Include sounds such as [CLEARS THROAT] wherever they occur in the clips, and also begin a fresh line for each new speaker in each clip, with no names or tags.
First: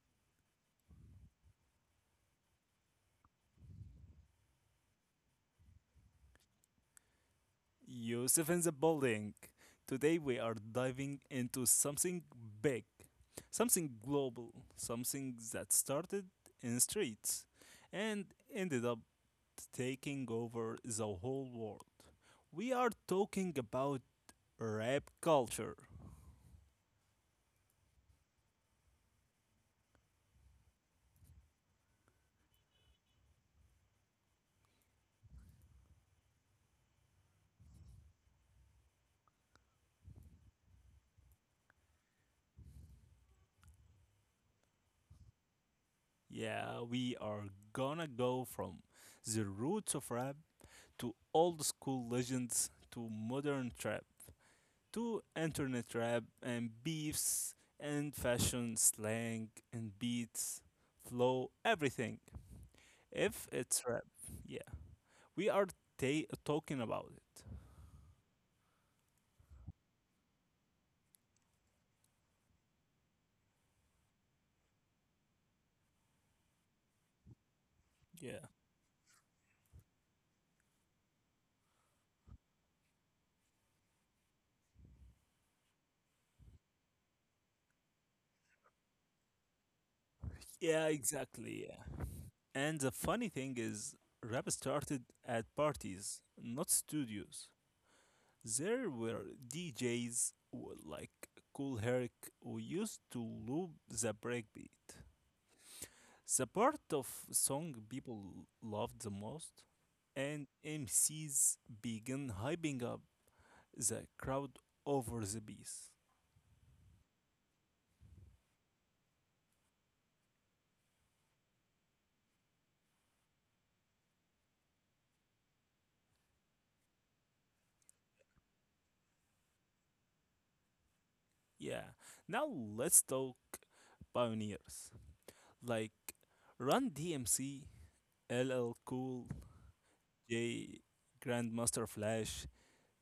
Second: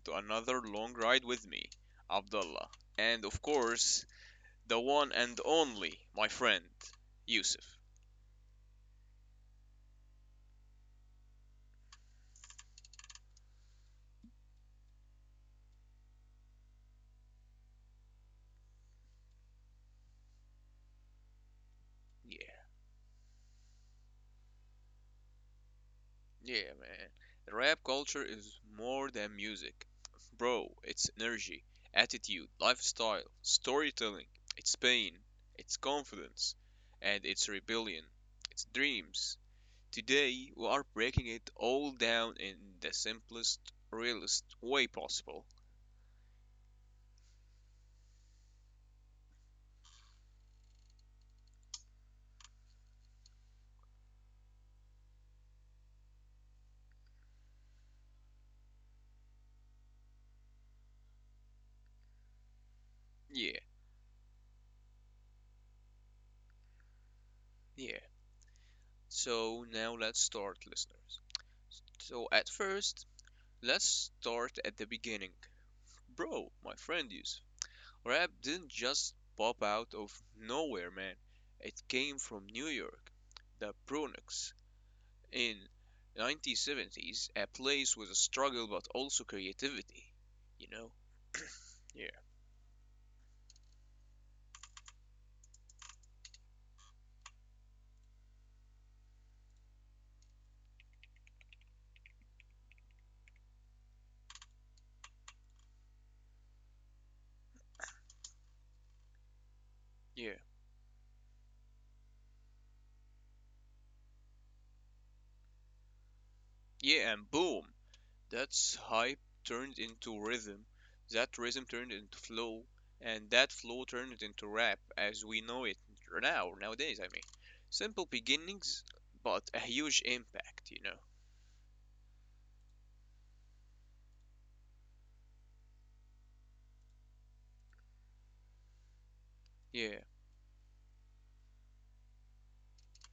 to another long ride with me, Abdullah. And of course, the one and only, my friend, Yusuf.
Yusuf in the building. Today we are diving into something big, something global, something that started in streets and ended up taking over the whole world.
Yeah,
We are talking about rap culture.
yeah, man. Rap culture is more than music. Bro, it's energy, attitude, lifestyle, storytelling, it's pain, it's confidence, and it's rebellion, it's dreams. Today, we are breaking it all down in the simplest, realest way possible.
Yeah, we are gonna go from the roots of rap to old school legends to modern trap, to internet rap and beefs and fashion, slang and beats, flow, everything. If
Yeah,
it's rap, yeah, we are talking about it.
yeah. So now let's start, listeners. So at first, let's start at the beginning. Bro, my friend Yusuf, rap
Yeah.
didn't just pop out of nowhere, man. It came from New York, the Bronx, in 1970s, a place with a struggle but also creativity. You
Yeah,
know?
exactly. Yeah.
Yeah,
And the funny thing is, rap started at parties, not studios. There were DJs who, like Cool Herc, who used to loop the breakbeat, the part of song people loved the most,
yeah,
and MCs began hyping up the crowd over the piece.
yeah, and boom, that's hype turned into rhythm, that rhythm turned into flow, and that flow turned into rap as we know it now, nowadays, I mean. Simple beginnings, but a huge impact,
Yeah, now let's talk pioneers like Run DMC, LL Cool
Yeah,
J, Grandmaster Flash.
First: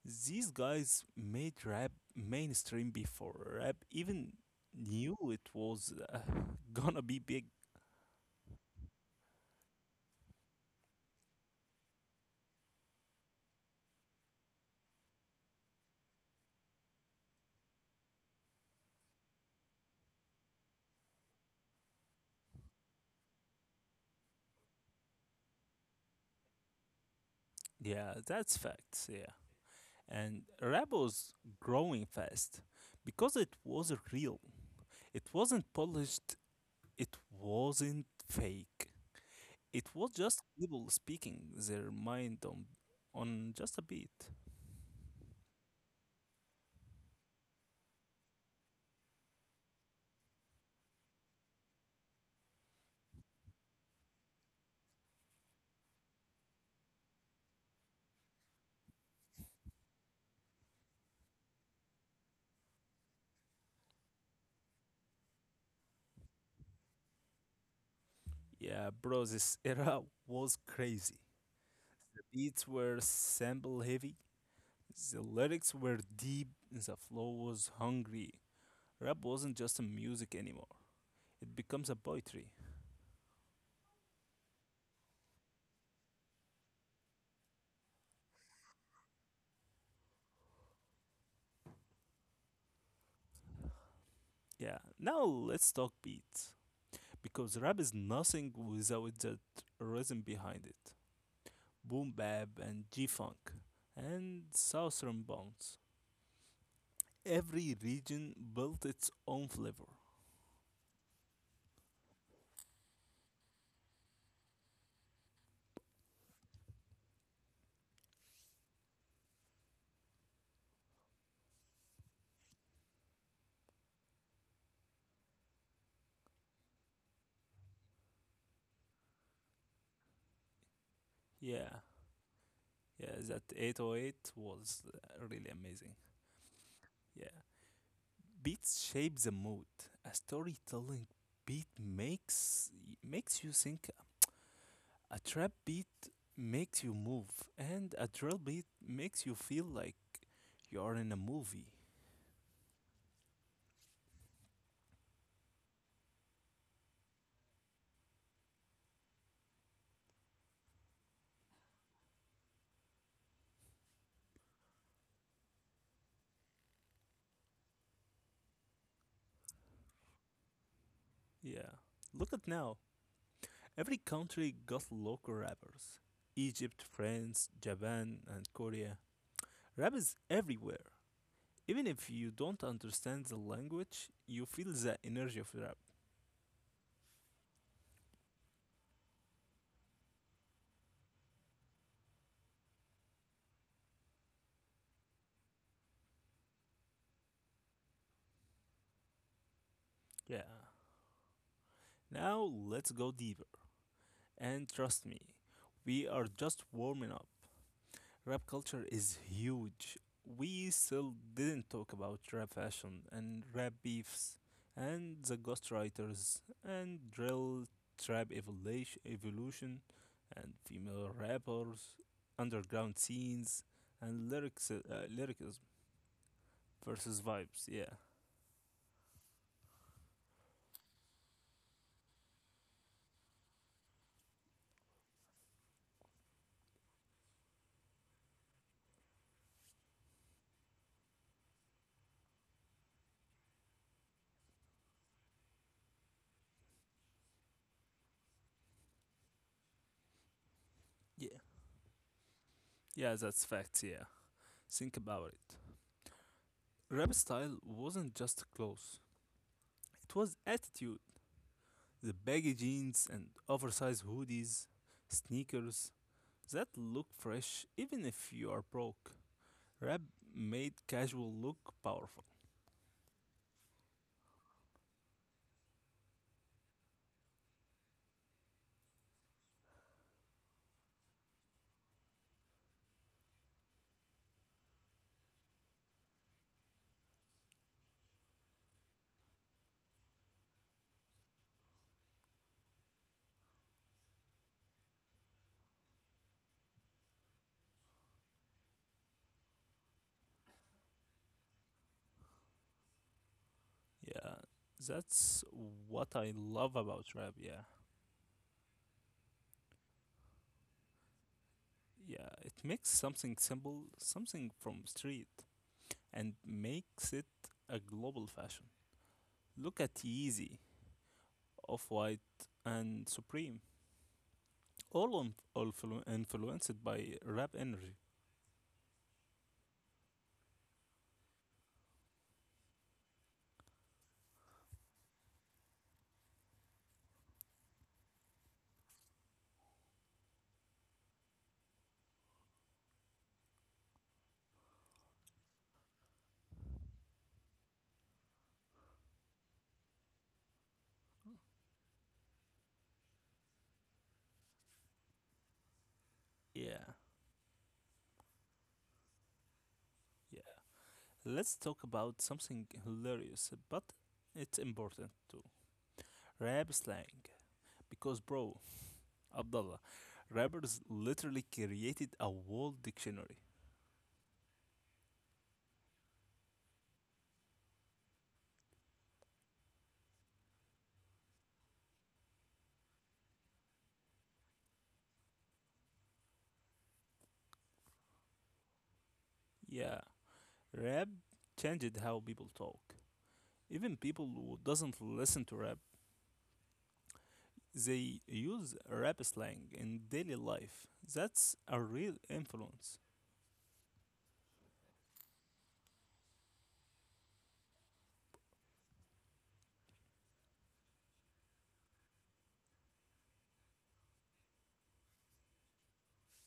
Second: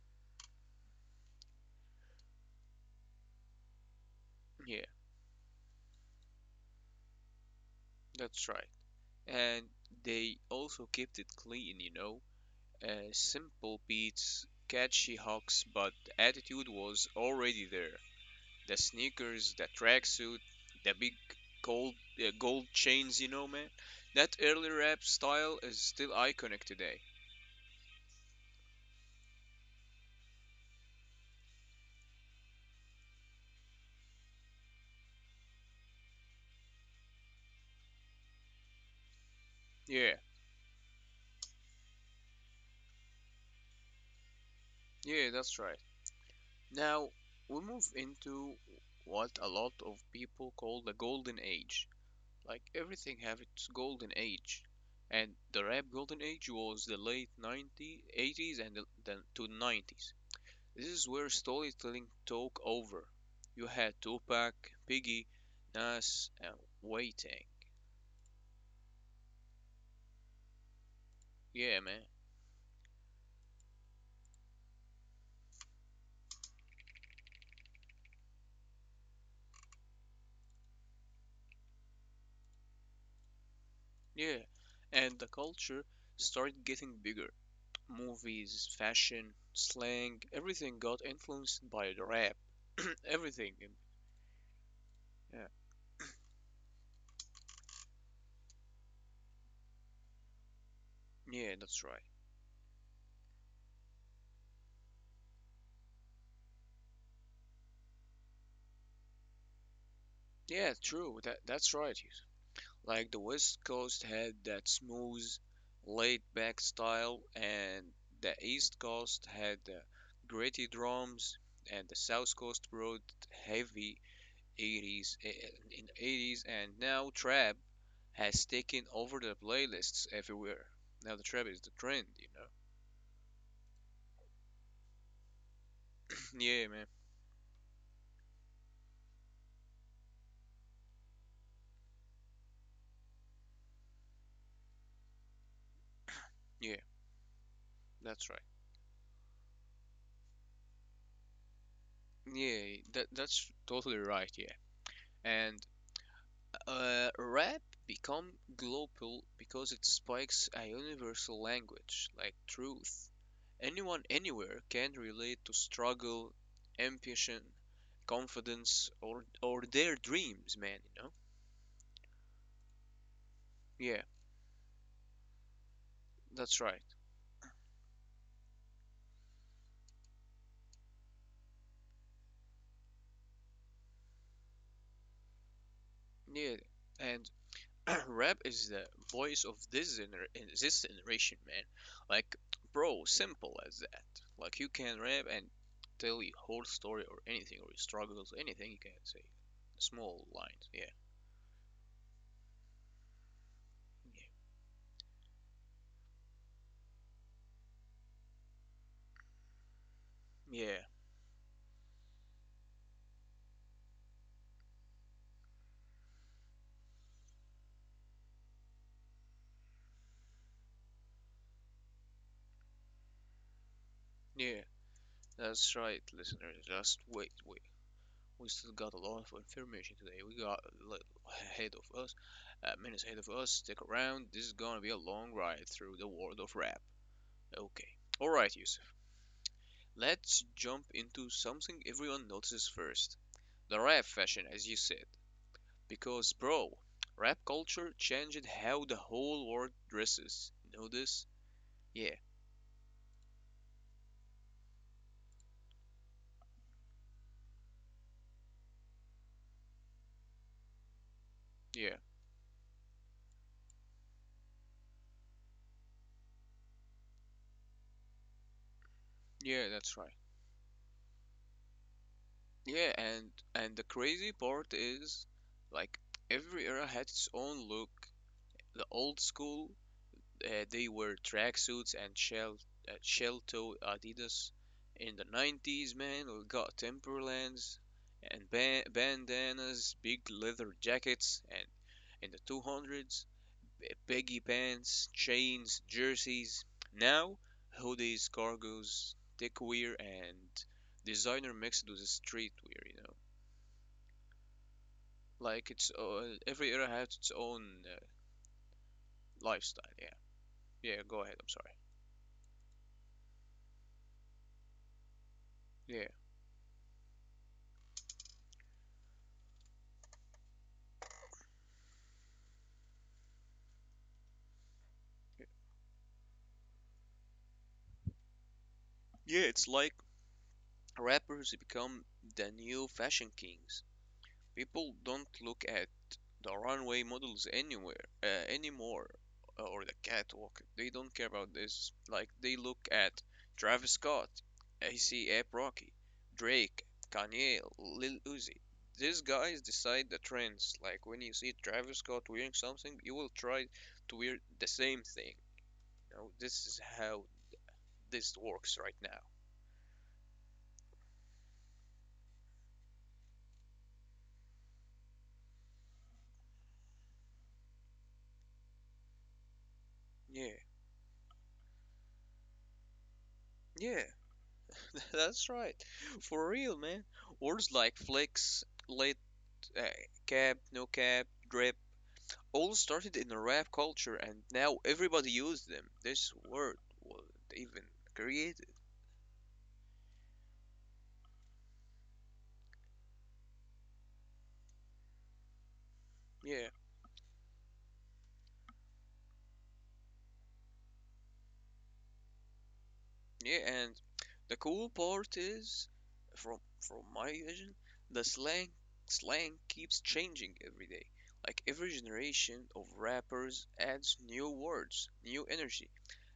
These guys made rap mainstream before rap even
yeah,
knew it was [LAUGHS] gonna be big.
that's right. And they also kept it clean, Simple beats, catchy hooks, but the attitude was already there. The sneakers, the tracksuit, the big gold gold chains, you know, man. That early rap style is still iconic today.
Yeah, that's facts. Yeah. And rap was growing fast because it was real. It wasn't polished, it wasn't fake. It was
Yeah,
just people speaking their mind on just a beat.
yeah, that's right. Now we move into what a lot of people call the golden age. Like everything have its golden age. And the rap golden age was the late 90s, 80s and to 90s. This is where storytelling took over. You had Tupac, Biggie, Nas, and Wu Tang.
Yeah, bro, this [LAUGHS] era was crazy.
Yeah, man.
The beats were sample heavy, the lyrics were deep, the flow was hungry. Rap wasn't just a music anymore, it becomes a poetry.
Yeah. And the culture started getting bigger. Movies, fashion, slang, everything got influenced by the rap. [CLEARS THROAT] Everything.
Yeah, now
Yeah.
let's talk beats, because rap is nothing without that rhythm behind it.
Yeah, that's right.
Boom bap and G funk and southern bounce. Every region built its own flavor.
Yeah, true. That's right. Like the West Coast had that smooth, laid back style, and the East Coast had the gritty drums, and the South Coast brought heavy 80s in 80s, and now trap has taken over the playlists everywhere. Now the trap is the
Yeah,
trend, you know.
yeah, that 808 was really amazing.
[LAUGHS] [CLEARS THROAT] Yeah, man.
Yeah, beats shape the mood. A storytelling beat makes you think. A trap beat makes
Yeah,
you move, and a
that's
drill
right.
beat makes you feel like you are in a movie.
Yeah, that's totally right. Yeah, and rap become global because it spikes a universal language like truth. Anyone anywhere can relate to struggle, ambition, confidence, or their dreams, man. You know?
Yeah. Look at now, every
Yeah,
country got local rappers:
that's
Egypt,
right.
France, Japan, and Korea. Rap is everywhere. Even if you don't understand the language, you feel the energy of rap.
Yeah, and [CLEARS THROAT] rap is the voice of this gener in this generation, man. Like, bro, simple as that. Like, you can rap and tell your whole story or anything or your struggles, anything you can say. Small
Yeah.
lines,
Now let's go deeper. And trust me, we are just warming up. Rap culture is huge. We
yeah, yeah,
still didn't talk about rap fashion and rap beefs and the ghostwriters and drill trap evolution and female rappers, underground scenes and lyrics
yeah.
lyricism
That's right, listeners. Just
versus
wait,
vibes.
wait.
Yeah.
We still got a lot of information today. We got a little ahead of us, minutes ahead of us. Stick around. This is gonna be a long ride through the world of rap. Okay. All right, you let's jump into something everyone notices first. The rap fashion, as you said. Because, bro, rap culture changed how the whole world dresses. Know this?
Yeah.
Yeah,
Yeah, that's facts, yeah. Think about it. Rap style wasn't just clothes. It was attitude.
yeah,
The baggy jeans and oversized hoodies, sneakers, that look fresh even if you are broke.
yeah,
Rap
that's right.
made casual look powerful.
Yeah, and the crazy part is, like, every era had its own look. The old school they were tracksuits and shell toe Adidas in the 90s, man. We got Timberlands and bandanas, big leather jackets, and in the 200s, baggy pants, chains, jerseys. Now, hoodies, cargos, techwear, and designer mixed with streetwear, you know.
Yeah, that's
Like it's
what I
every
love
era
about
has its
rap. Yeah,
own lifestyle. Yeah, yeah. Go ahead. I'm sorry.
yeah, it makes something simple, something from street,
Yeah.
and makes it a global fashion. Look at Yeezy, Off White, and Supreme, all on, all flu- influenced by rap energy.
Yeah, it's like rappers become the new fashion kings. People don't look at the runway models anywhere anymore or the catwalk. They don't care about this. Like they look at Travis Scott, A$AP Rocky, Drake, Kanye, Lil Uzi. These guys decide the trends. Like when you see Travis Scott wearing something, you will try to wear the same thing. You know, this is
Yeah,
how this works right now.
yeah. Let's talk about something hilarious, but it's important too. Rap slang. Because, bro, Abdullah,
Yeah,
rappers literally created a world dictionary.
yeah. [LAUGHS] That's right. For real, man. Words like flex, late, uh, cab, no cab, drip all started in the rap culture and now everybody uses them. This word was even created.
Yeah, rap changed how people talk. Even people who doesn't listen to rap,
Yeah.
they use rap slang in daily life. That's a real influence.
Yeah, and the cool part is, from my vision, the slang keeps changing every day. Like every generation of rappers adds new words, new energy.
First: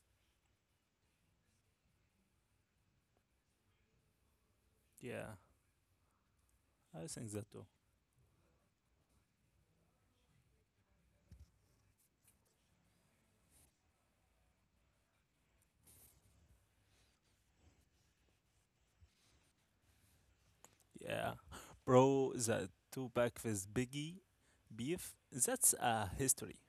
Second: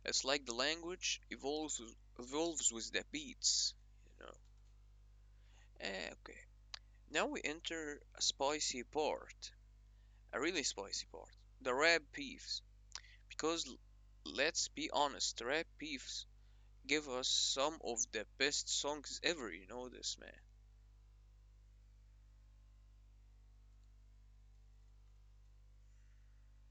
It's like the language evolves with the beats, you know.
Yeah,
Eh, okay.
I
Now
think
we
that too.
enter a spicy part, a really spicy part, the rap beefs. Because let's be honest, rap beefs give us some of the best songs ever, you know this, man.
Yeah, bro, the two pack with Biggie beef, that's a history.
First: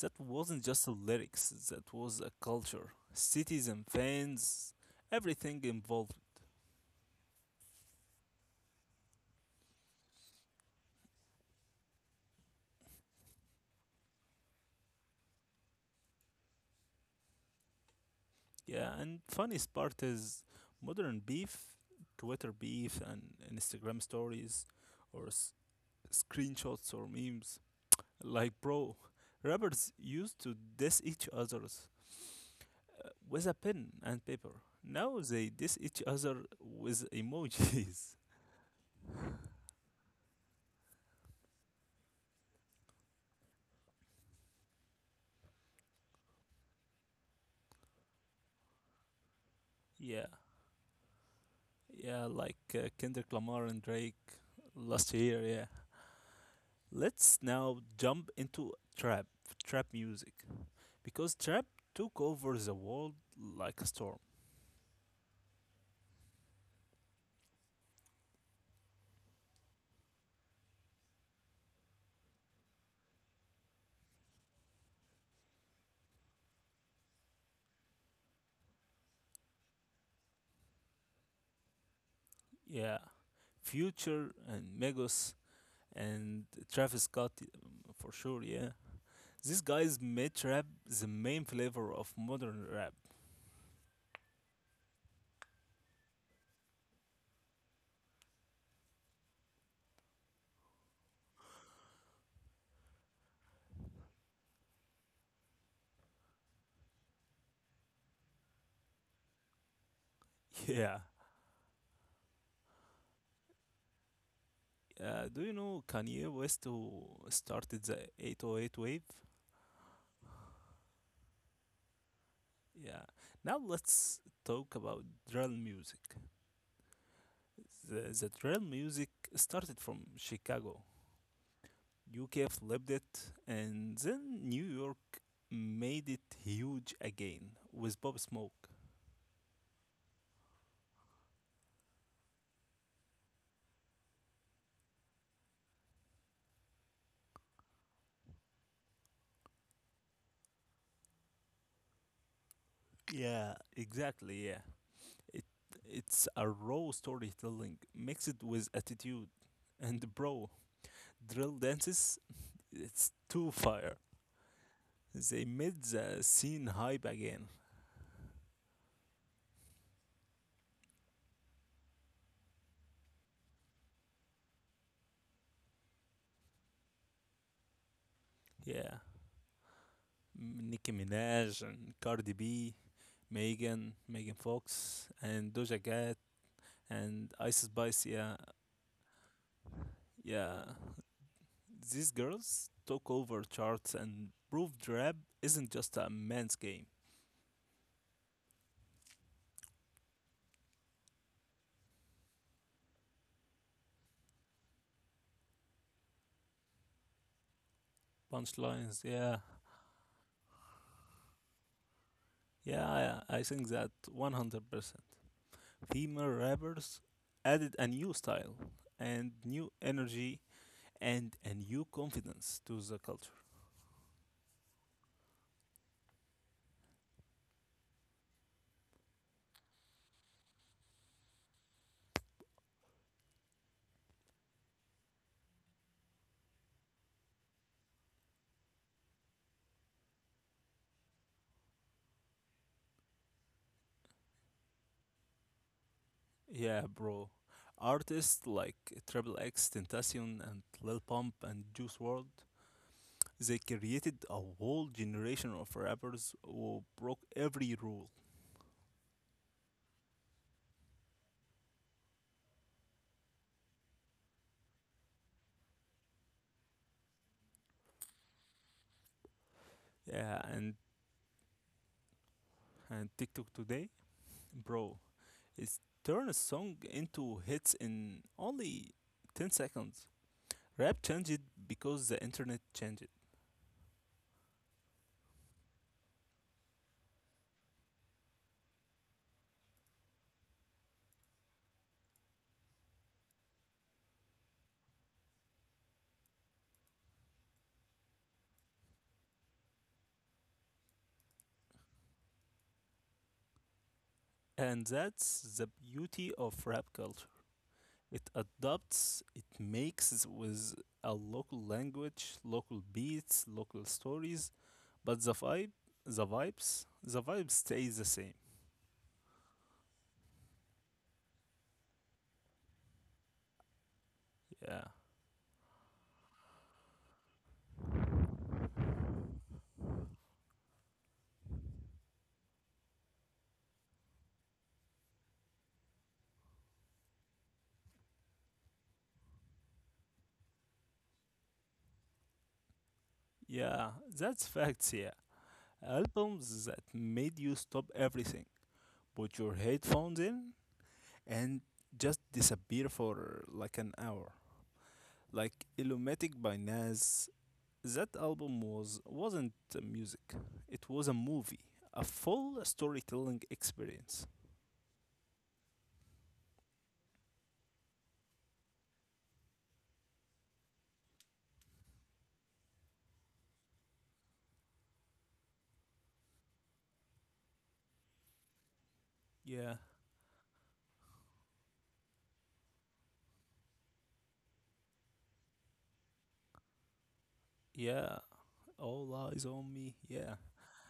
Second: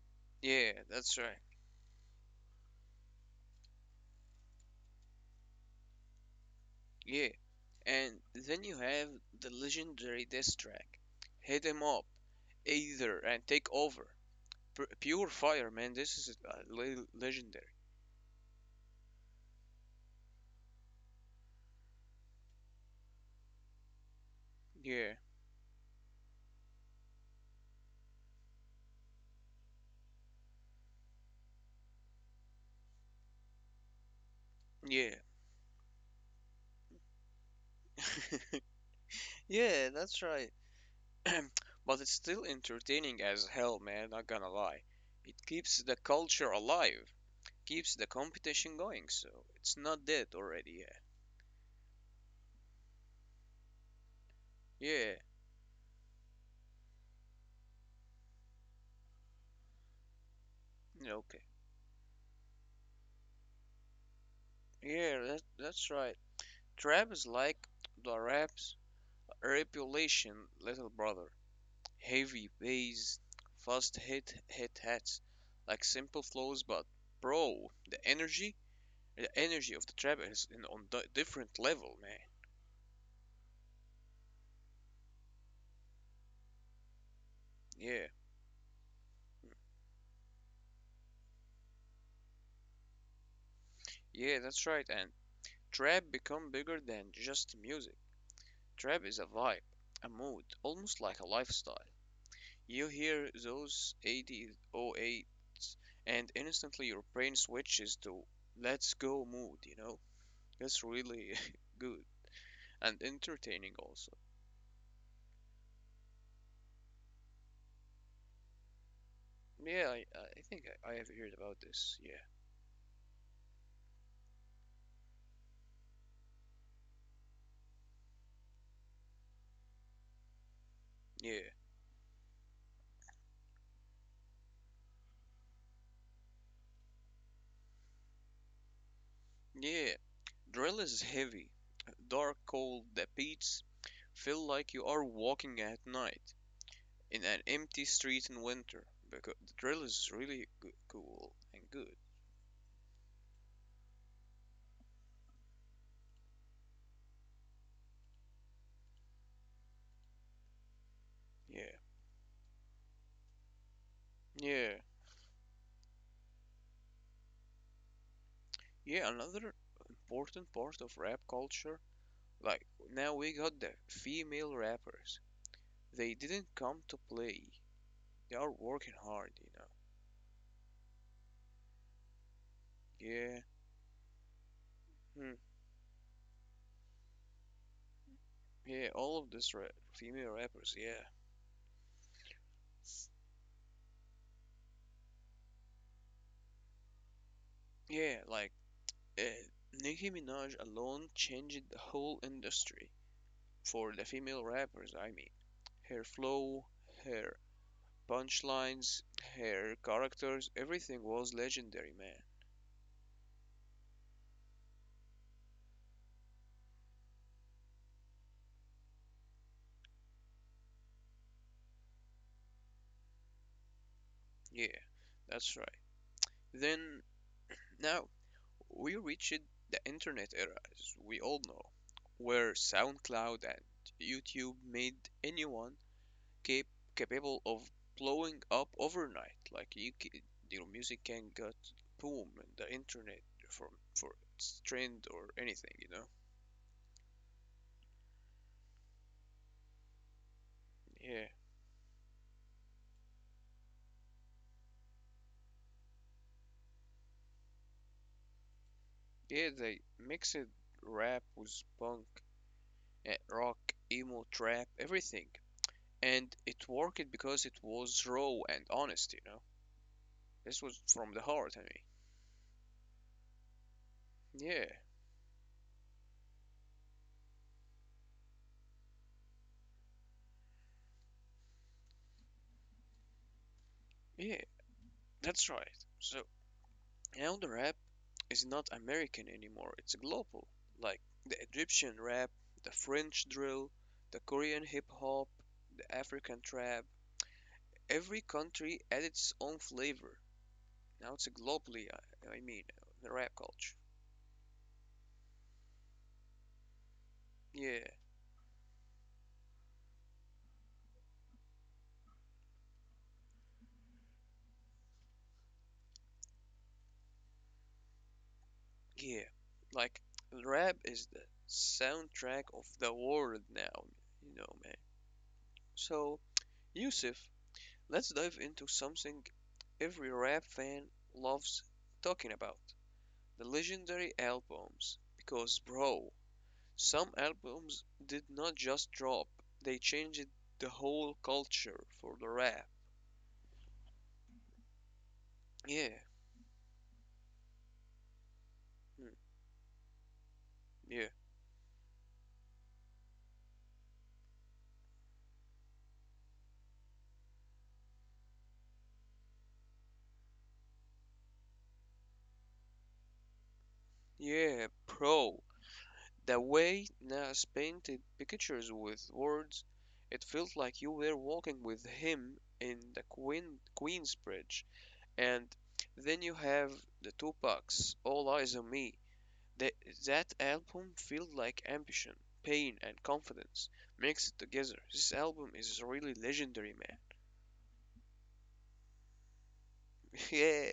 That wasn't
Yeah,
just the
that's right.
lyrics, that was a culture. Cities and fans, everything involved.
Yeah. And then you have the legendary diss track, Hit 'em Up, Either, and Take Over. Pure Fire, man, this is legendary.
Yeah, and funniest part is modern beef, Twitter beef, and Instagram stories,
Yeah,
or screenshots or memes. Like, bro, rappers used to diss each other's with a pen and paper.
yeah.
Now they diss each other with emojis.
[LAUGHS] Yeah, that's right. [CLEARS THROAT] But it's still entertaining as hell, man, not gonna lie. It keeps the culture alive, keeps the competition going, so it's not
[LAUGHS] Yeah,
dead already,
yeah, like Kendrick Lamar and Drake
yeah.
last
Yeah,
year. Yeah, let's now jump into trap, trap music, because
okay.
trap took over the world like a storm.
Yeah, that's right. Trap is like the rap's reputation, little brother. Heavy bass, fast hit hats, like simple flows, but bro, the energy of the trap is on a different level, man.
Yeah, Future and Megos and Travis Scott
Yeah,
for sure. Yeah, these guys made trap the main flavor of modern rap.
yeah, that's right. And trap become bigger than just music. Trap is a vibe, a mood, almost like a lifestyle. You hear those 8008s and instantly your brain switches to let's go mood, you know?
[LAUGHS]
That's
Yeah.
really [LAUGHS] good and entertaining also.
Do you know Kanye West who started the 808 wave?
Yeah, I think I have heard about this. Yeah.
Yeah. Now let's talk about drill music. The drill music started from Chicago,
Yeah.
UK flipped it, and then New York made it huge again with Bob Smoke.
Yeah. Drill is heavy, dark, cold, the beats feel like you are walking at night in an empty street in winter because the drill is really good, cool and good.
Yeah. Exactly, yeah. It it's a raw storytelling mixed with attitude. And bro, drill
Yeah.
dances, it's too fire.
Yeah.
They made the scene hype again.
Yeah, another important part of rap culture, like now we got the female rappers. They didn't come to play. They are
Yeah,
working hard, you know.
Nicki Minaj and Cardi B,
Yeah,
Megan Fox,
hmm,
and Doja Cat, and Ice Spice. Yeah,
yeah, all of this female
yeah,
rappers, yeah.
these girls took over charts and proved rap isn't just a man's game.
Yeah, like uh, Nicki Minaj alone changed the whole industry for the female rappers, I mean. Her flow, her
Punchlines,
punchlines,
yeah,
her characters, everything was legendary, man.
yeah, I think that 100%. Female rappers added a new style and new energy and a new confidence to the culture.
Yeah, that's right. Then Now, we reached the internet era, as we all know, where SoundCloud and YouTube made anyone cap- capable of blowing up overnight. Like your music can get boom in the internet from for its trend or anything, you know?
Yeah, bro. Artists like Triple X, Tentacion, and Lil Pump
Yeah,
and Juice World, they created a whole generation of rappers who broke every rule.
yeah. They mixed rap with punk, rock, emo, trap, everything, and it worked because it was raw and honest, you know.
Yeah, and
This was from the heart, I mean.
TikTok today,
Yeah,
bro, it's turn a song into hits in only 10 seconds. Rap changed because the internet changed.
yeah, that's right. So now the rap is not American anymore, it's global. Like the Egyptian rap, the French drill, the Korean hip hop, the African trap. Every country adds its own flavor. Now it's a globally, I mean, the rap culture.
And that's the beauty of rap culture.
Yeah,
It adopts, it makes with a local language, local beats, local stories, but the vibe stays the same.
yeah. Like rap is the soundtrack of the world now, you know,
Yeah.
man. So, Yusuf, let's dive into something every rap fan loves talking about the legendary albums. Because, bro, some albums did not just drop, they changed the whole culture for the rap.
Yeah, that's facts, yeah.
Yeah,
Albums that made you stop everything,
mm,
put your headphones in,
yeah,
and just disappear for like an hour. Like Illumatic by Nas, that album wasn't music. It was a movie, a full storytelling experience.
yeah, bro. The way Nas painted pictures with words, it felt like you were walking with him in the Queensbridge. And then you have the Tupacs, All Eyes on Me.
Yeah,
The, that album felt like ambition, pain, and confidence mixed together. This album is really legendary, man.
yeah, all eyes on me. Yeah,
[LAUGHS] Yeah,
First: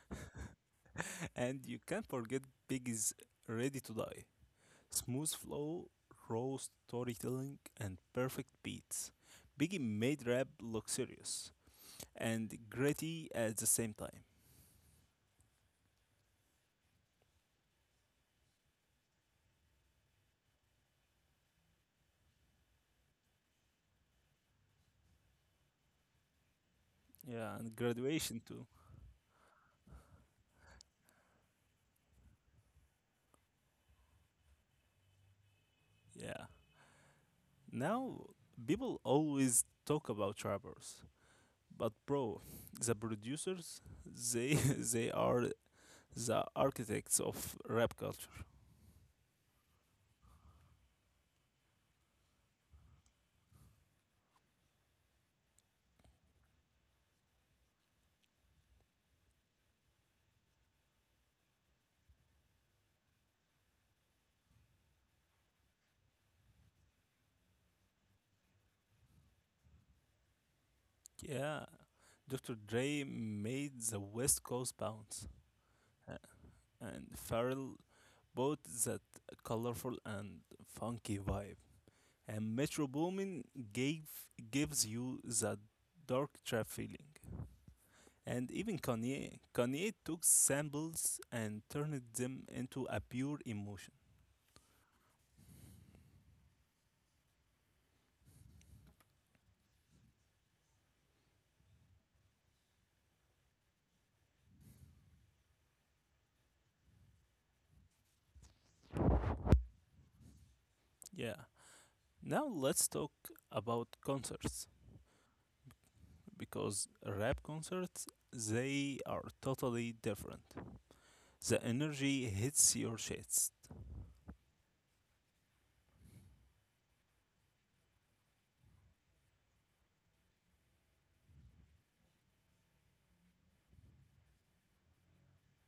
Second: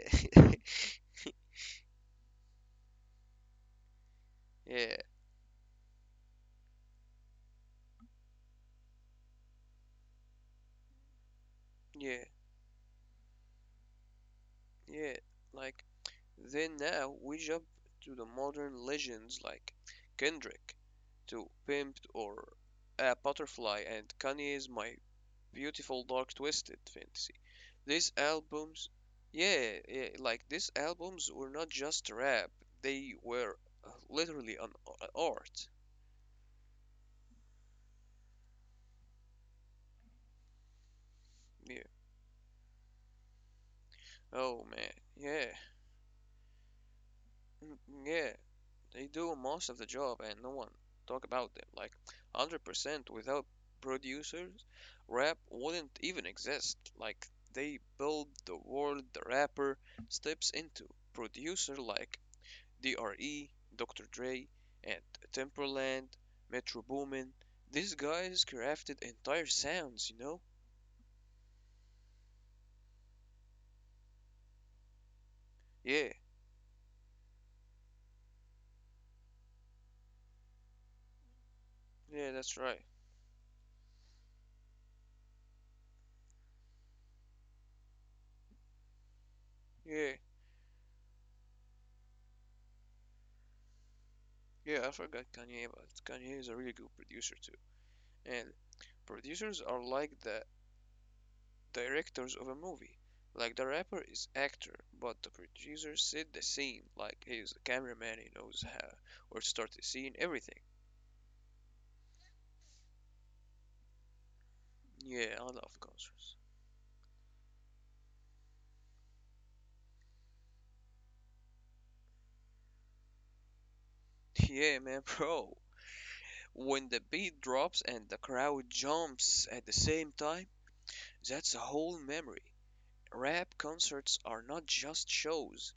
[LAUGHS] and you can't forget Biggie's Ready to Die.
[LAUGHS] yeah,
Smooth flow, raw storytelling, and perfect beats. Biggie made rap look serious
yeah,
and gritty at the same time.
yeah, Like, then now we jump to the modern legends like Kendrick to Pimped or A Butterfly and Kanye's My Beautiful Dark Twisted Fantasy.
Yeah, and
These
graduation too.
albums, yeah, like these albums were not just rap; they were literally art.
Yeah. Now, people always talk about rappers,
Yeah.
but bro, the producers, they
Oh man.
[LAUGHS] they
Yeah.
are the architects of
Mm,
rap
yeah.
culture.
They do most of the job, and no one talk about them. Like, 100%. Without producers, rap wouldn't even exist. Like, they build the world the rapper steps into. Producer like Dre, Dr. Dre, and Timberland, Metro Boomin. These guys crafted entire sounds, you know?
Yeah. Dr. Dre made the West Coast bounce,
Yeah,
a- and Pharrell brought that colorful and funky vibe,
yeah, that's
and
right.
Metro Boomin gave gives you that dark trap feeling. And even Kanye
Yeah,
took samples and turned them into a pure emotion.
yeah, I forgot Kanye, but Kanye is a really good producer too. And producers are like the directors of a movie. Like the rapper is actor, but the producer set the scene. Like he is the cameraman, he knows how or start the scene, everything.
Yeah. Now let's talk about concerts
Yeah, I love concerts.
because rap concerts, they are totally different. The energy hits your shades.
[LAUGHS] Yeah, man, bro. When the beat drops and the crowd jumps at the same time, that's a whole memory. Rap concerts are not just shows.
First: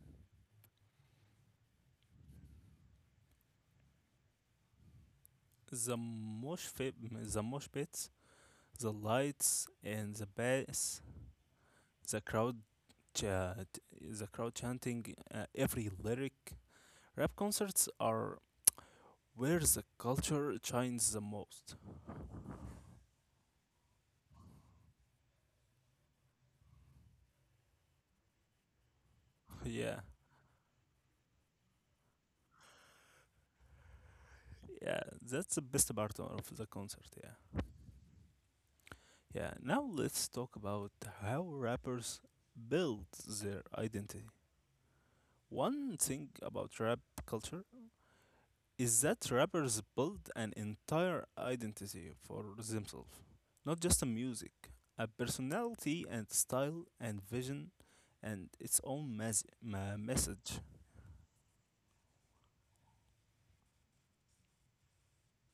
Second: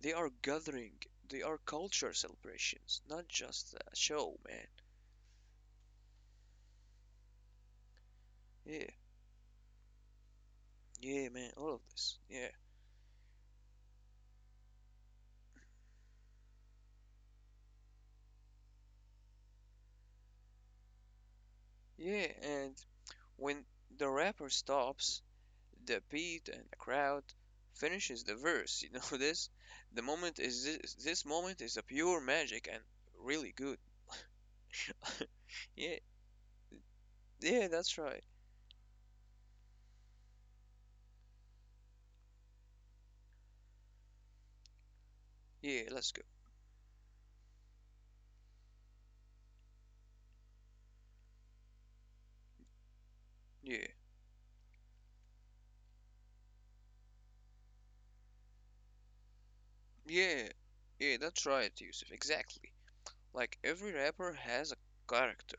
They are gathering. They are culture celebrations, not just a show, man.
The mosh fi- the mosh pits,
Yeah,
the lights and the bass,
yeah, man, all of this.
the
Yeah,
crowd chat, the crowd chanting every lyric. Rap concerts are where the culture shines the most.
yeah, and when the rapper stops, the beat and the crowd finishes the verse. [LAUGHS] You know this? The
Yeah,
moment is this moment is a pure magic and really good.
yeah,
[LAUGHS]
that's the best
Yeah,
part of the concert. Yeah,
yeah, that's right.
yeah. Now let's talk about how rappers build their identity.
Yeah,
One
let's go.
thing about rap culture is that rappers build an entire identity for themselves, not
Yeah,
just a music, a personality and style and vision and its own
yeah,
message.
yeah, that's right, Yusuf. Exactly. Like every rapper has a character.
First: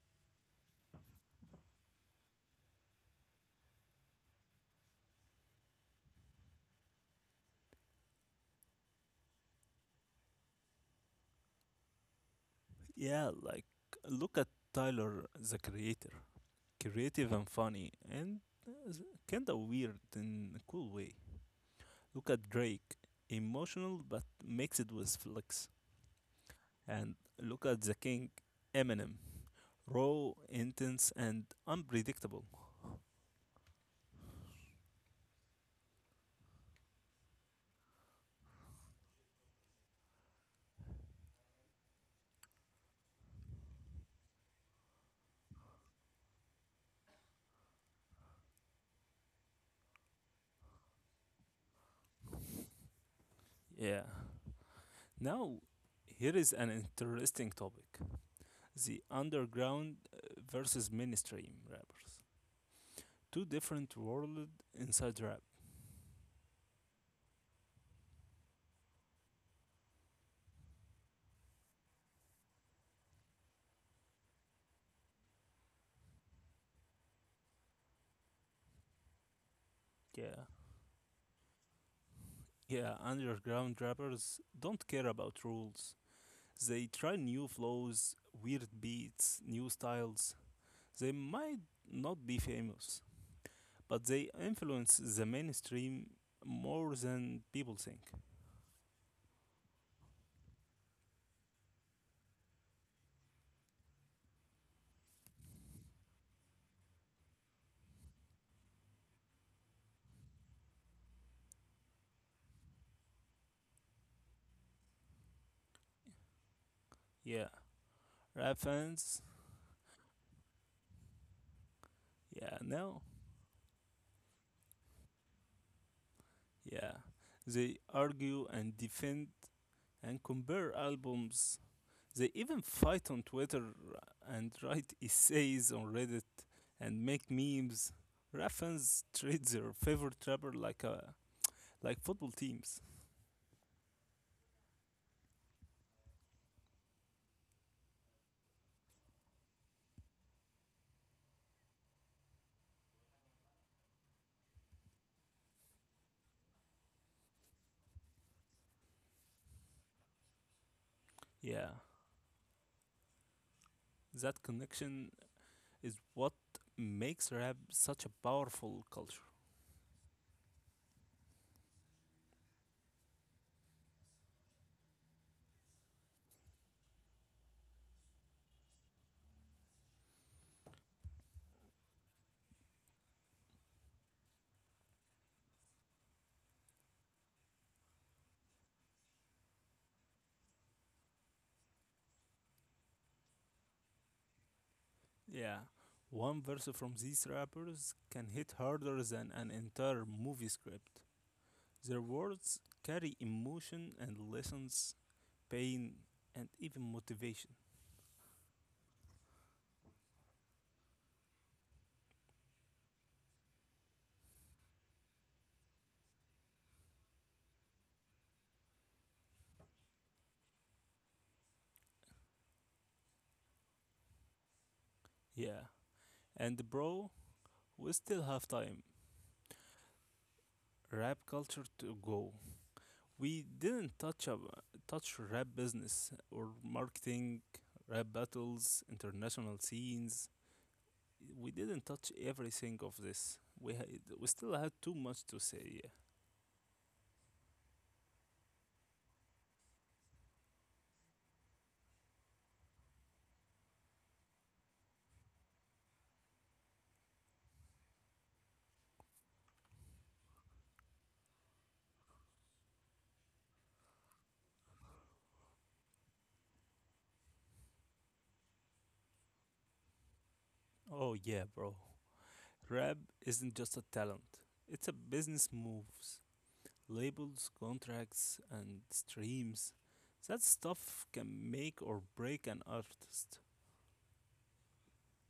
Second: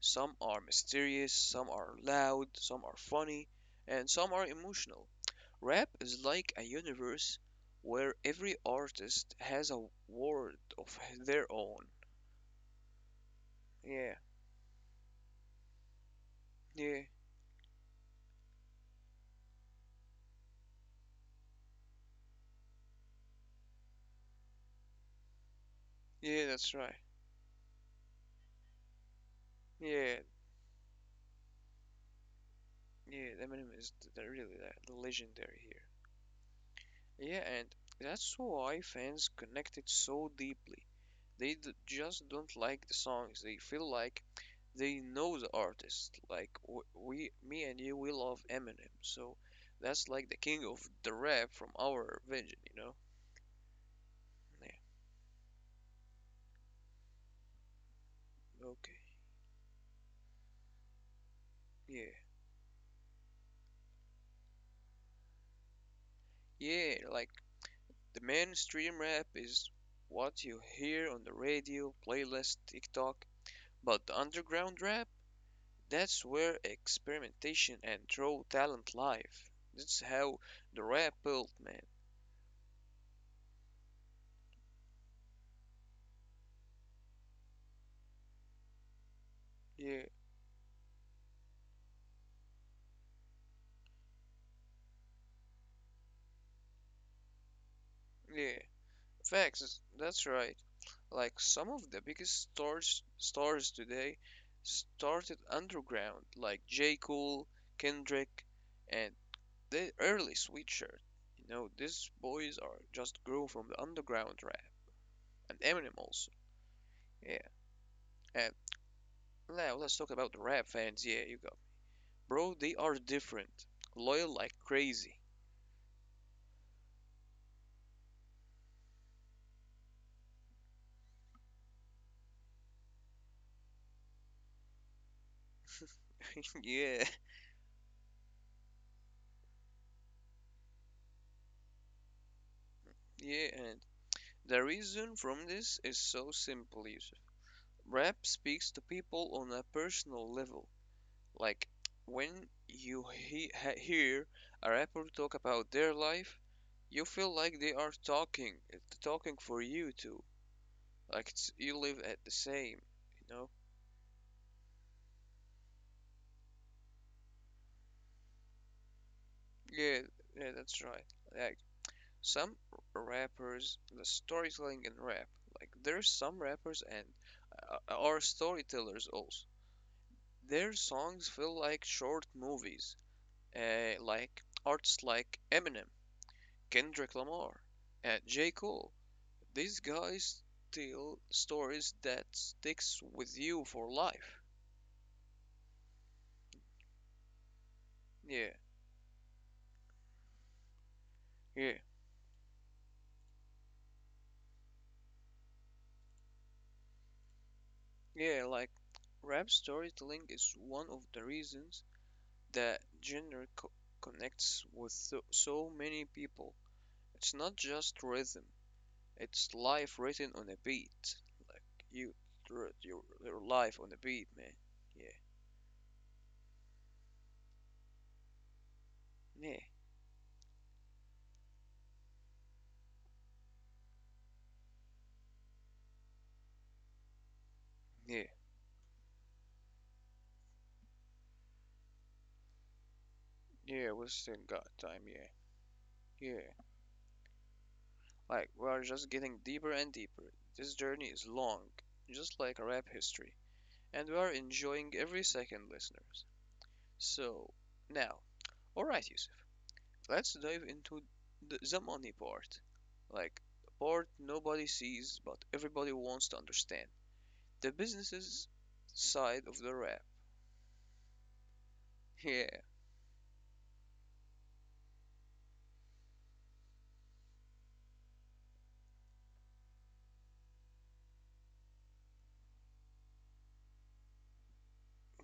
Some are mysterious, some are loud, some are funny, and some are emotional. Rap is like a universe where every artist has a world of their own.
Yeah, like
Yeah,
look at Tyler the creator,
yeah,
creative and funny and uh, kinda weird in a cool way. Look at Drake, emotional but mixed with flex.
yeah, that's right.
And look at the king, Eminem,
Yeah,
raw, intense, and unpredictable.
yeah, Eminem is really that legendary here. Yeah, and that's why fans connected so deeply. They just don't like the songs. They feel like they know the artist. Like me and you, we love Eminem. So that's like the king of the rap from our region, you know?
Yeah.
Yeah.
Now, here is an interesting topic: the
Okay.
underground versus mainstream
Yeah.
rappers. Two different worlds inside rap.
Yeah, like the mainstream rap is what you hear on the radio, playlist, TikTok, but the underground rap, that's where experimentation and raw talent live. That's
Yeah.
how the rap built, man.
Yeah, underground rappers don't care about rules. They try new flows, weird beats, new
Yeah,
styles. They might not be famous, but they influence the mainstream more than people think.
yeah. Facts, that's right. Like some of the biggest stars today started underground, like J. Cole, Kendrick, and the early Sweatshirt. You know, these boys are just grew from the underground rap, and Eminem also.
Yeah,
Yeah,
rap
and
fans,
now let's talk about the rap fans. Yeah, you go.
yeah,
Bro, they
no,
are different, loyal like crazy.
yeah. They argue and defend and compare albums. They even fight on Twitter and write essays on Reddit and
Yeah,
make memes. Rap fans treat their favorite rapper like a like football teams.
[LAUGHS] yeah, and the reason from this is so simple, Yusuf. Rap speaks to people on a personal level. Like when you he ha hear a rapper talk about their life, you feel like they are talking, it's talking for you too. Like it's,
Yeah,
you live at the same, you know?
that connection is what makes rap such a powerful culture.
Yeah, yeah, that's right. Like some rappers, the storytelling in rap, like there's some rappers and are storytellers also. Their songs feel like short movies, like artists like Eminem, Kendrick Lamar, and J. Cole. These guys tell stories that sticks with you for life.
Yeah, one verse from these rappers can hit
Yeah,
harder than an entire movie script.
yeah,
Their words carry emotion and lessons, pain, and even motivation.
yeah. Like rap storytelling is one of the reasons that genre connects with so many people. It's not just rhythm. It's life written on a beat. Like you wrote your life on a beat, man. Yeah,
Yeah, and bro, we still have time.
yeah,
Rap culture to go. We didn't touch rap business or marketing, rap
yeah,
battles, international scenes, we didn't touch everything of this. We had,
yeah.
we
What's in
still had
God
too
time?
much
Yeah,
to say. Yeah.
yeah. Like we are just getting deeper and deeper. This journey is long, just like rap history, and we are enjoying every second, listeners. So now, all right, Yusuf. Let's dive into the money part. Like the part nobody sees, but everybody wants to understand. The businesses side of the rap.
Oh yeah, bro.
Yeah,
Rap isn't just a talent. It's a business moves, labels, contracts, and streams. That stuff can make or break an artist.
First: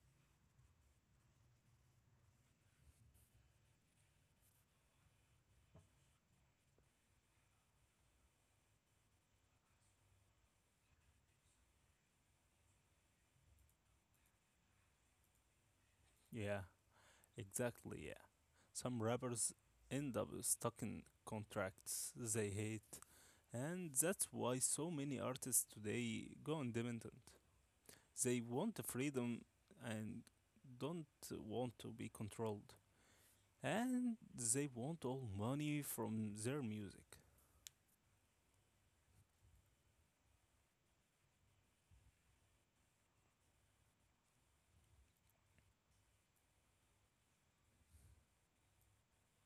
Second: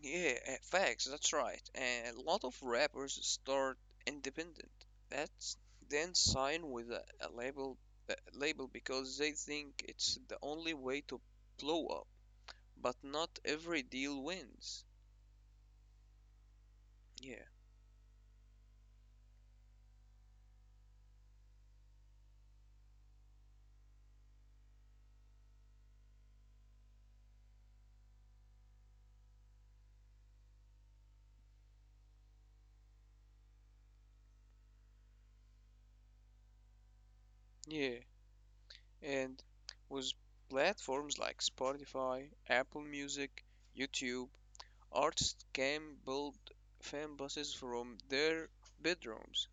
yeah, facts, that's right. And a lot of rappers start independent. That's then sign with a label because they think it's the only way to blow up. But not every deal wins.
Yeah,
Yeah,
exactly. Yeah. Some rappers end up stuck in contracts they hate, and that's why so many artists today go independent. They want freedom and don't want to be controlled. And they want all money from their music.
yeah. And with platforms like Spotify, Apple Music, YouTube, artists can build fan bases from their bedrooms.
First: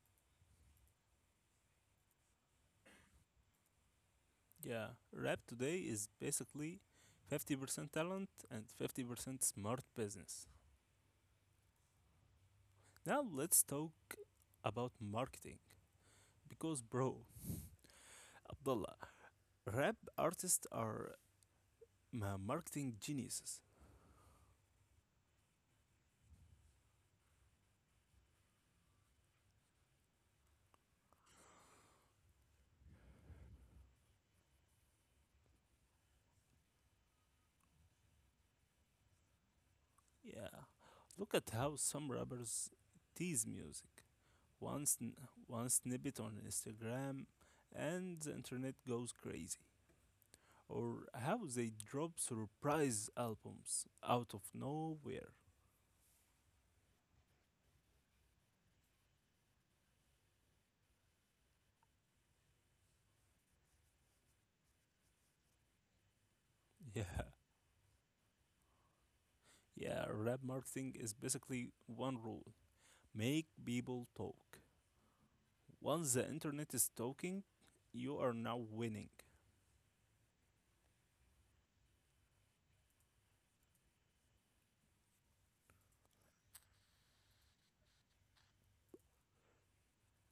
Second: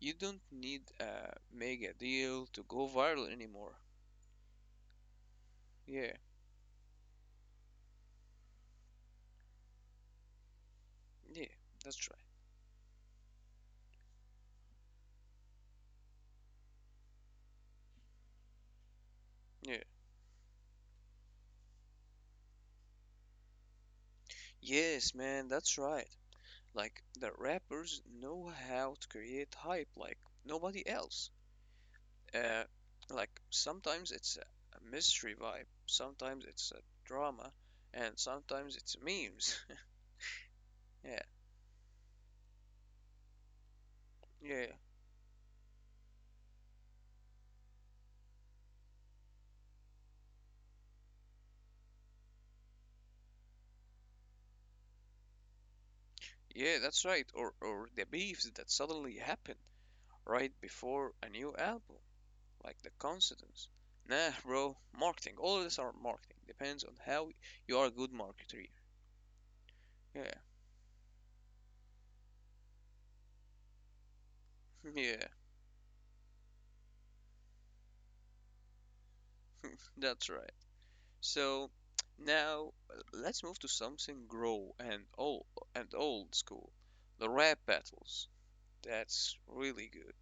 You don't need a mega deal to go viral anymore.
Yeah, rap today is
Yeah,
basically 50% talent and 50% smart business.
yeah, that's
Now let's talk about marketing. Because, bro, Abdullah,
right. Yeah.
rap artists are marketing geniuses.
Yes, man, that's right. Like, the rappers know how to create hype like nobody else. Uh, like, sometimes it's a mystery vibe, sometimes it's a drama, and sometimes it's memes. [LAUGHS]
Yeah, look
Yeah,
at how some rappers tease music.
yeah,
one, sn- One snippet on Instagram, and the internet goes crazy. Or how they drop surprise albums out of nowhere.
yeah, that's right. Or the beefs that suddenly happen right before a new album, like the coincidence. Nah, bro. Marketing. All of this are marketing. Depends on
Yeah,
how you are a good marketer.
yeah,
Yeah,
rap marketing is basically one rule: make people talk.
[LAUGHS] yeah,
Once the internet is talking, you are now winning.
that's right. So now let's move to something grow and old school. The rap battles. That's really good.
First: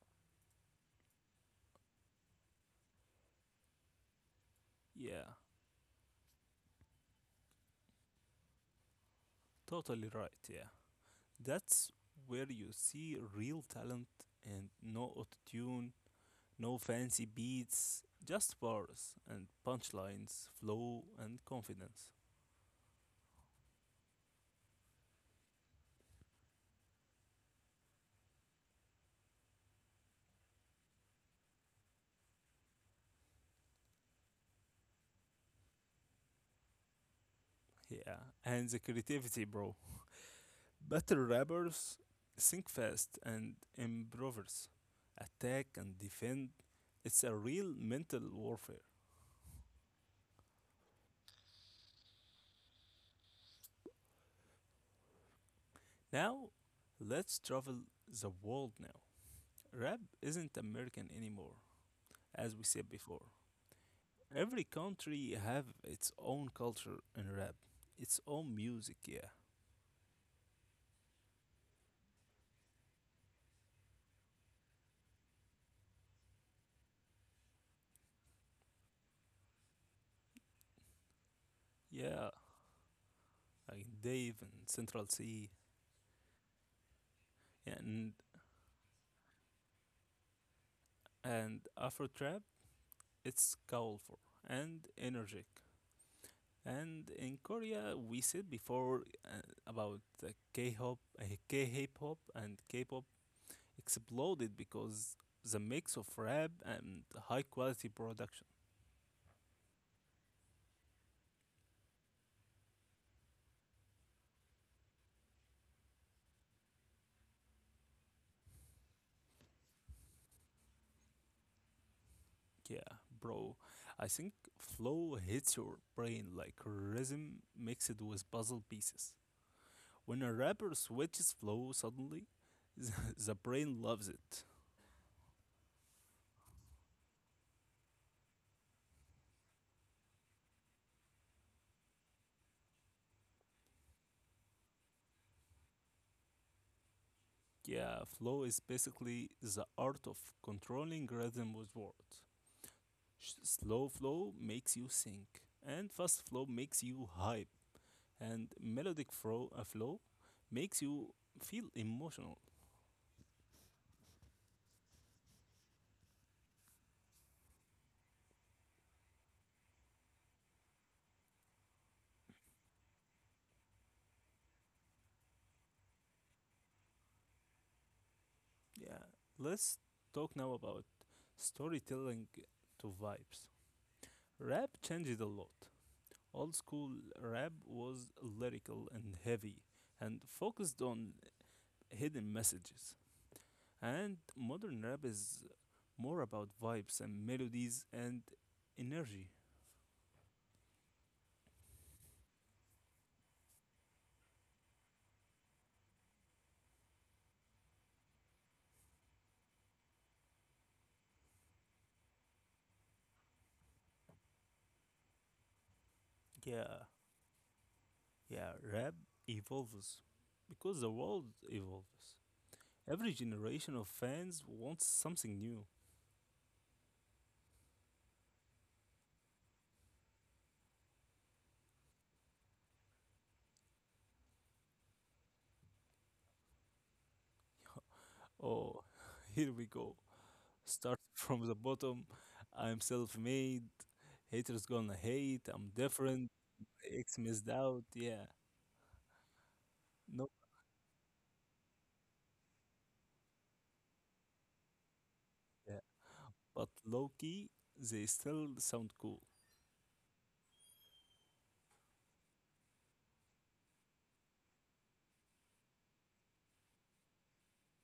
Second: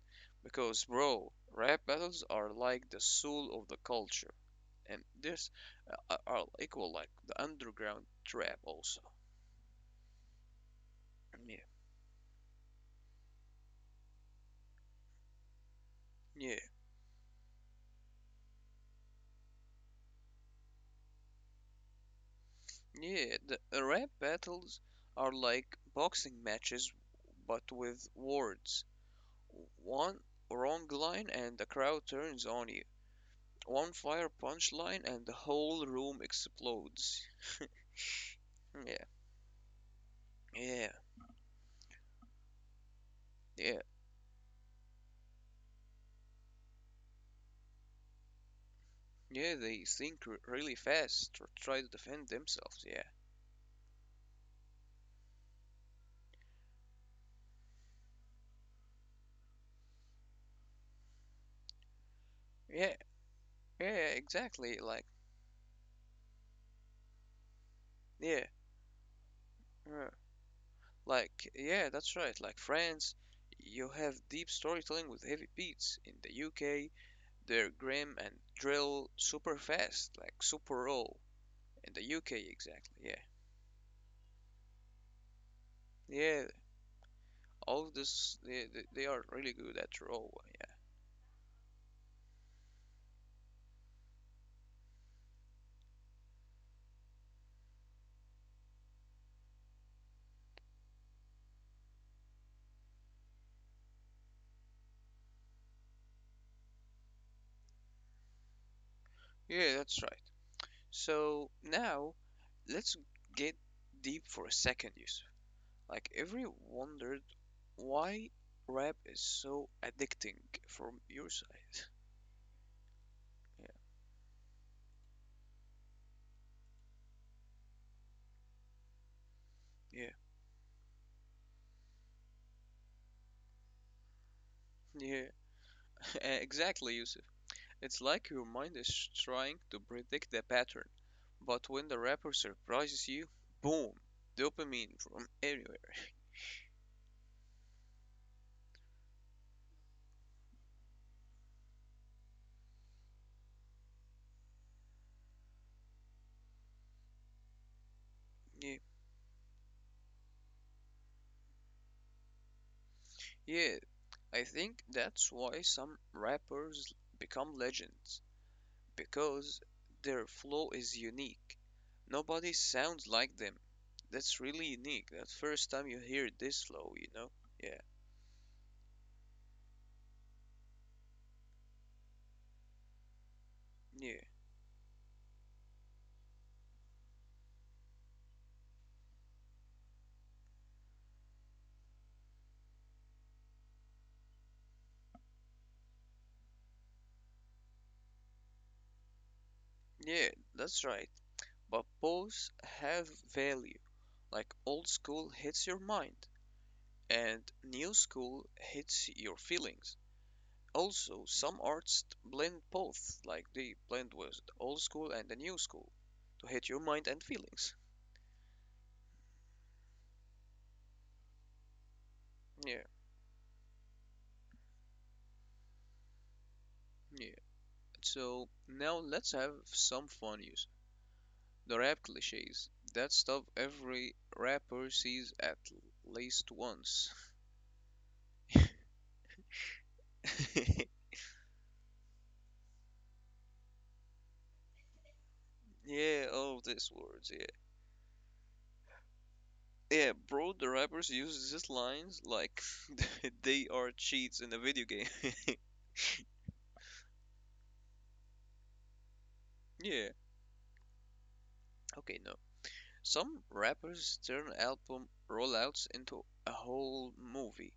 Because bro, rap battles are like the soul of the culture. And
Yeah,
there's are equal like the underground trap also.
totally right, yeah.
Yeah,
That's where you see real talent and no autotune,
yeah.
no fancy beats, just bars and punchlines, flow and confidence.
Yeah, the rap battles are like boxing matches but with words. One wrong line and the crowd turns on you. One fire punchline and the whole room explodes.
Yeah, and the
Yeah,
creativity, bro.
yeah,
Better rappers think fast and
yeah,
improvers, attack and defend. It's a real mental warfare.
yeah. They think really fast or try to defend themselves. Yeah,
Now, let's travel the world now. Rap isn't American anymore, as we said
yeah,
before.
yeah.
Every
Exactly. Like
country have its own culture in rap, its
yeah,
own music, yeah.
yeah. Like yeah. That's right. Like France, you have deep storytelling with heavy beats. In the UK, they're grim and drill super fast, like super raw in the
Yeah,
UK exactly. Yeah,
like Dave and Central C
yeah. All of
and
this, they are really good at raw.
Afro Trap. It's colorful and energetic. And in Korea, we said before about K-hop, K-hip-hop, and K-pop exploded because the mix of rap and high quality production.
Yeah, yeah, that's right. So now, let's get deep for a second, Yusuf. Like every wondered why rap is so addicting from your side. [LAUGHS]
Yeah, bro. I think flow hits your brain like rhythm mixed with puzzle pieces.
Yeah,
When a rapper switches flow suddenly, [LAUGHS] the brain loves it.
yeah, yeah. [LAUGHS] Exactly, Yusuf. It's like your mind is trying to predict the pattern, but when the rapper surprises you, boom, dopamine from anywhere.
Yeah, flow is basically the art of controlling rhythm with words. Slow flow makes you think, and fast flow makes you hype, and
Yeah,
melodic flow makes you feel emotional.
yeah, I think that's why some rappers become legends, because their flow is unique. Nobody sounds like them. That's really unique. That first time you hear this flow, you know? Yeah,
Yeah, let's talk now about storytelling to vibes.
yeah,
Rap changed a lot. Old school rap was lyrical and heavy and focused on hidden messages. And modern rap is more about vibes and melodies and energy.
yeah, that's right. But both have value. Like old school hits your mind and new school hits your feelings. Also, some artists blend both, like they blend with the old school and the new school to hit your
Yeah,
mind and feelings.
yeah, rap evolves because the world evolves.
Yeah,
Every generation of fans wants something new.
yeah. So now let's have some fun use. The rap cliches. That stuff every rapper sees at least once.
Oh, [LAUGHS] here we go. Start
[LAUGHS]
from the bottom. I'm self made. Haters gonna hate. I'm
Yeah,
different.
all these
X
words, yeah.
missed out. Yeah.
Yeah,
No,
bro, the rappers use these lines like [LAUGHS] they are cheats in a video game. [LAUGHS]
yeah, but low key, they still sound cool.
Yeah. Okay, no, some rappers turn album rollouts into a whole movie,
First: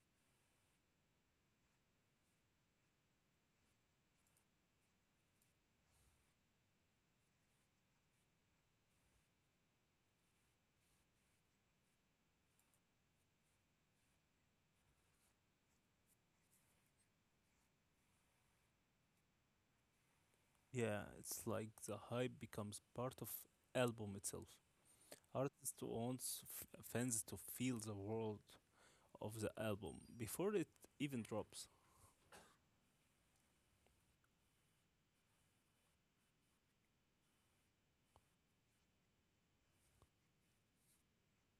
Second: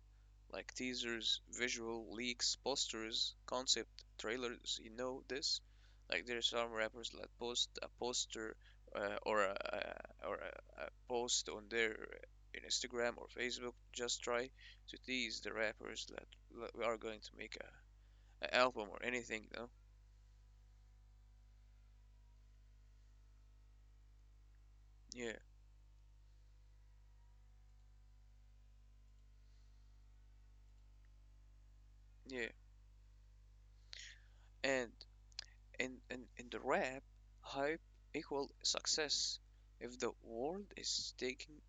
like teasers, visual leaks, posters, concept trailers. You know this? Like there are some rappers that post a poster or or a post on their Instagram or Facebook. Just try to tease the rappers that we are going to make a album or anything. No,
Yeah, it's like the hype becomes part of album itself.
yeah,
Artist wants fans to feel the world of the album before it even drops.
yeah. And in the rap, hype equal success. If the world is taking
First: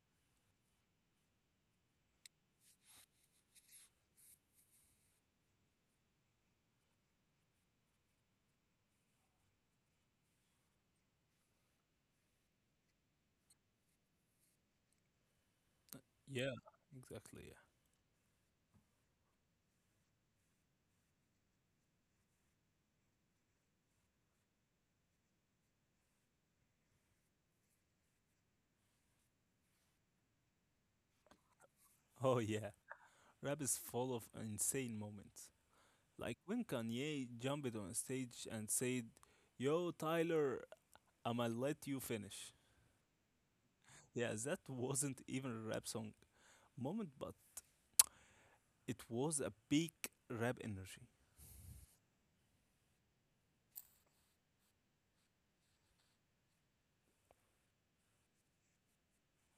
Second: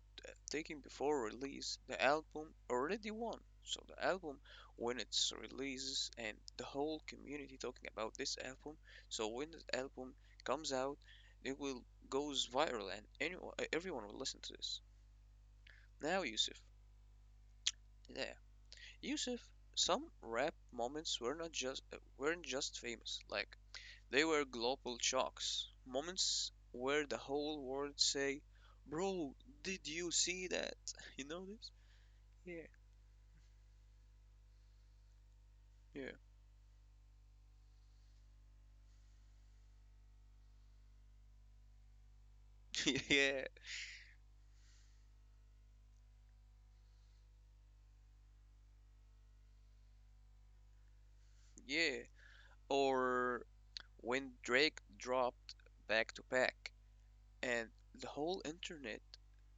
taking before release, the album already won. So the album, when it's releases and the whole community talking about this album, so when the album comes out, it will goes viral and anyone, everyone will listen to this. Now
Yeah,
Yusuf,
exactly. Yeah.
yeah, Yusuf, some rap moments were not just weren't just famous. Like they were global shocks, moments where the whole world say, "Bro, did you see that? [LAUGHS] You know this?"
Oh
Yeah,
yeah, rap is full of insane moments.
yeah,
Like when Kanye jumped on stage and said, "Yo, Tyler, I'ma let you finish."
[LAUGHS] yeah,
Yeah, that wasn't even a rap song moment, but it was a peak rap energy.
yeah. Or when Drake dropped Back to Back, and the whole internet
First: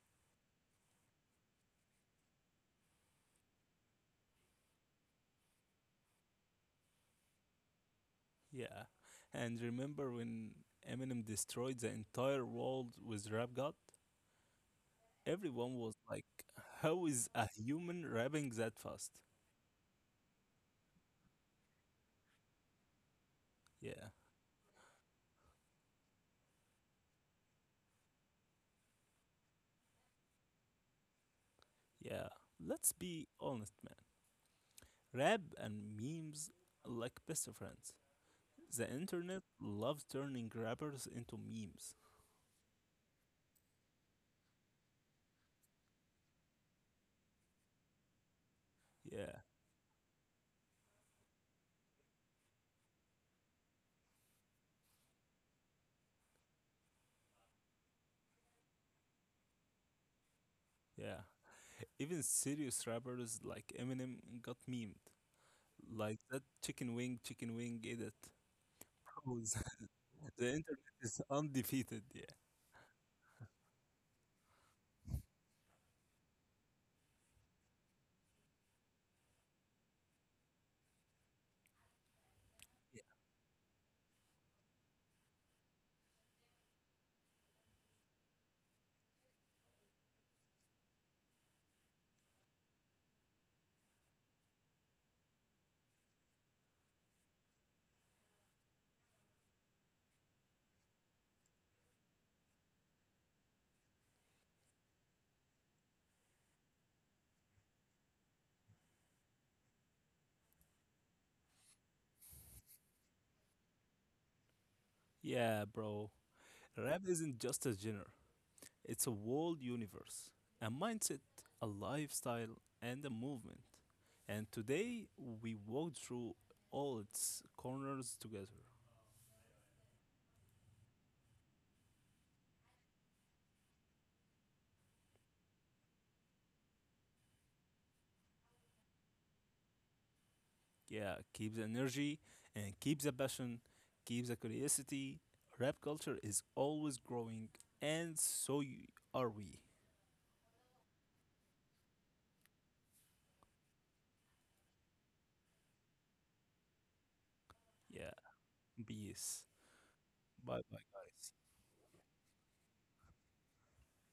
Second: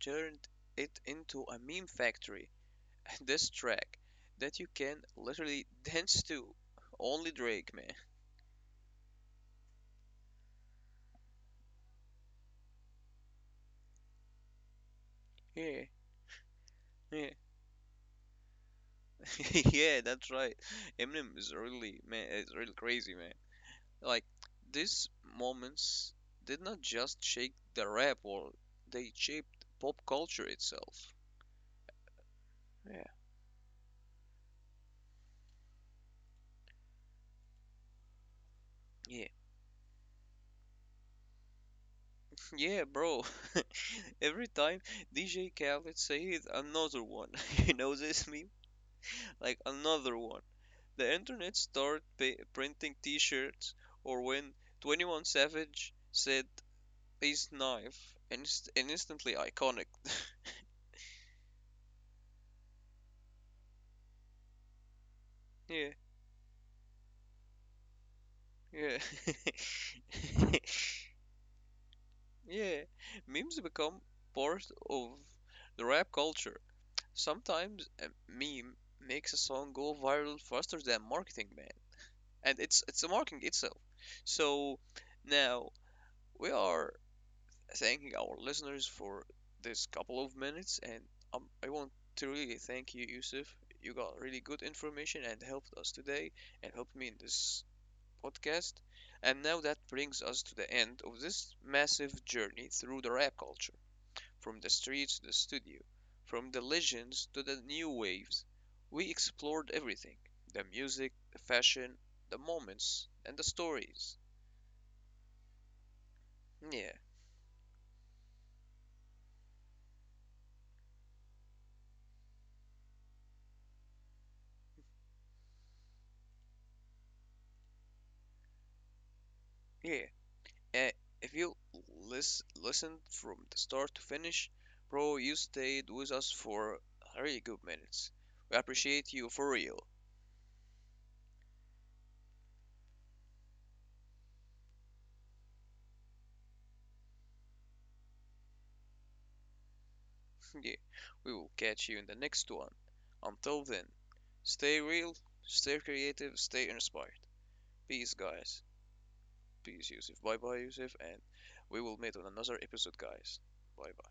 turned it into a meme factory. [LAUGHS] This track that you can literally [LAUGHS] dance to, only Drake, man.
Yeah. And remember when Eminem destroyed the entire world with Rap God? Everyone
Yeah.
was like, how is
Yeah,
a human rapping that fast?
[LAUGHS] yeah, that's right. Eminem is really man, it's really crazy, man.
Yeah.
Like these moments did not just shake the rap world, they shaped pop culture itself.
Yeah. Let's
Yeah.
be honest, man. Rap and memes are like best friends. The
Yeah,
internet loves turning rappers into memes.
yeah, bro. [LAUGHS] Every time DJ Khaled says another one, [LAUGHS] you know this meme?
Yeah.
Like another one. The internet started pa printing T-shirts, or when 21 Savage said his knife, and instantly iconic.
Yeah. Even serious rappers like Eminem got memed.
Yeah,
Like that chicken wing edit.
yeah.
Oh, [LAUGHS] the internet
[LAUGHS]
is [LAUGHS] undefeated. Yeah.
Yeah, memes become part of the rap culture. Sometimes a meme makes a song go viral faster than marketing, man. And it's
Yeah,
it's the marketing itself. So now we are thanking our listeners for this couple of minutes, and I want to really thank you, Yusuf. You got really good information and helped us today, and helped me in this podcast. And now that brings us to the end of this massive journey through the rap culture. From the streets to the studio, from the legends to the new waves, we explored everything, the music, the fashion, the moments, and the stories.
yeah, bro.
Yeah,
Rap isn't just a genre, it's a world, universe, a mindset, a lifestyle, and a movement. And today we walked through all its corners together.
yeah. Uh, if you listened from the start to finish, bro, you stayed with us for really good minutes. We appreciate you for real.
Yeah, keep the energy and keep the passion, keep the curiosity. Rap culture is always growing, and so are we.
[LAUGHS] Yeah, we will catch you in the next one. Until then, stay real, stay creative, stay inspired. Peace,
Yeah,
guys.
peace.
Peace, Yusuf. Bye bye,
Bye bye,
Yusuf. And
guys.
we will meet on another episode, guys. Bye bye.